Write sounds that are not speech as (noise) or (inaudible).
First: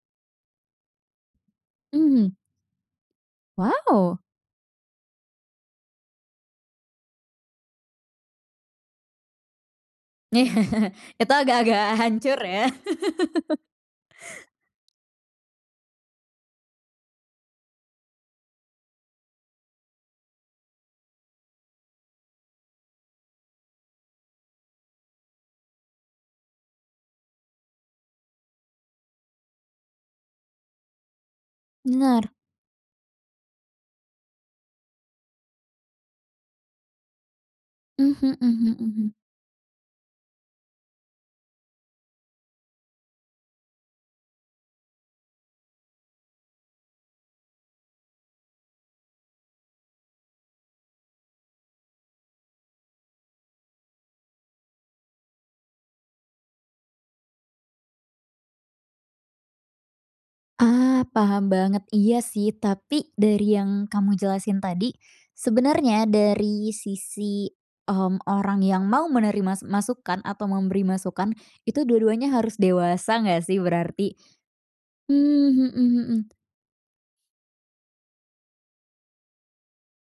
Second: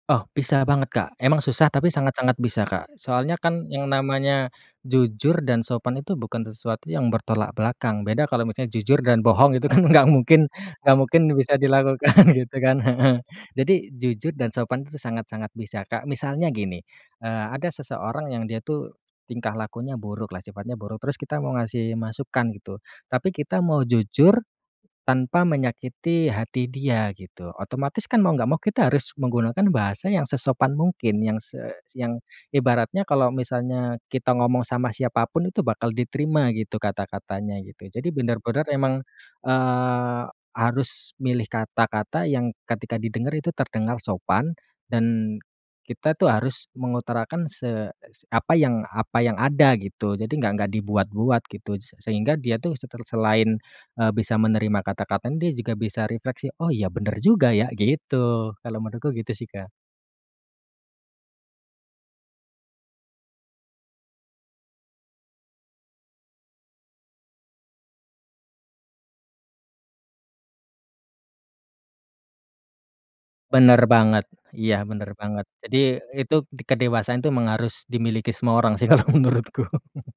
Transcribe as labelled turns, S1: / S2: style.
S1: Oh bisa banget, Kak, emang susah tapi
S2: Mmm.
S1: sangat-sangat bisa, Kak, soalnya kan yang
S2: Waw!
S1: namanya jujur dan sopan itu bukan sesuatu yang bertolak belakang beda kalau misalnya jujur dan bohong itu kan gak mungkin gak
S2: (laughs)
S1: mungkin
S2: Itu
S1: bisa
S2: agak-agak
S1: dilakukan
S2: hancur
S1: gitu
S2: ya.
S1: kan heeh,
S2: (laughs)
S1: jadi jujur dan sopan itu sangat-sangat bisa, Kak. Misalnya gini, eee, ada seseorang yang dia tuh tingkah lakunya buruk lah, sifatnya buruk terus kita mau ngasih masukan gitu, tapi kita mau jujur, tanpa menyakiti hati dia gitu, otomatis kan mau nggak mau kita harus menggunakan bahasa yang sesopan mungkin yang se yang
S2: Benar.
S1: ibaratnya kalau misalnya kita ngomong sama siapapun itu bakal diterima gitu kata-katanya gitu, jadi
S2: Mhm
S1: bener-bener
S2: mhm
S1: emang,
S2: mhm.
S1: eee, harus milih kata-kata yang ketika didengar itu terdengar sopan dan kita tuh harus mengutarakan se apa yang apa yang ada gitu, jadi enggak enggak dibuat-buat gitu, sehingga dia tuh seter selain, eee, bisa menerima kata-kata dia juga bisa refleksi, "Oh iya bener juga ya," gitu, kalau menurutku gitu sih, Kak.
S2: Ah, paham banget, iya sih, tapi dari yang kamu jelasin tadi, sebenernya dari sisi, mmm, orang yang mau menerima masukan atau memberi masukan, itu dua-duanya harus dewasa gak sih
S1: Bener
S2: berarti?
S1: banget, iya bener banget.
S2: Mmm,
S1: Jadi
S2: mhm mhm.
S1: itu, kedewasaan itu memang harus dimiliki semua orang sih kalau menurutku. (chuckles)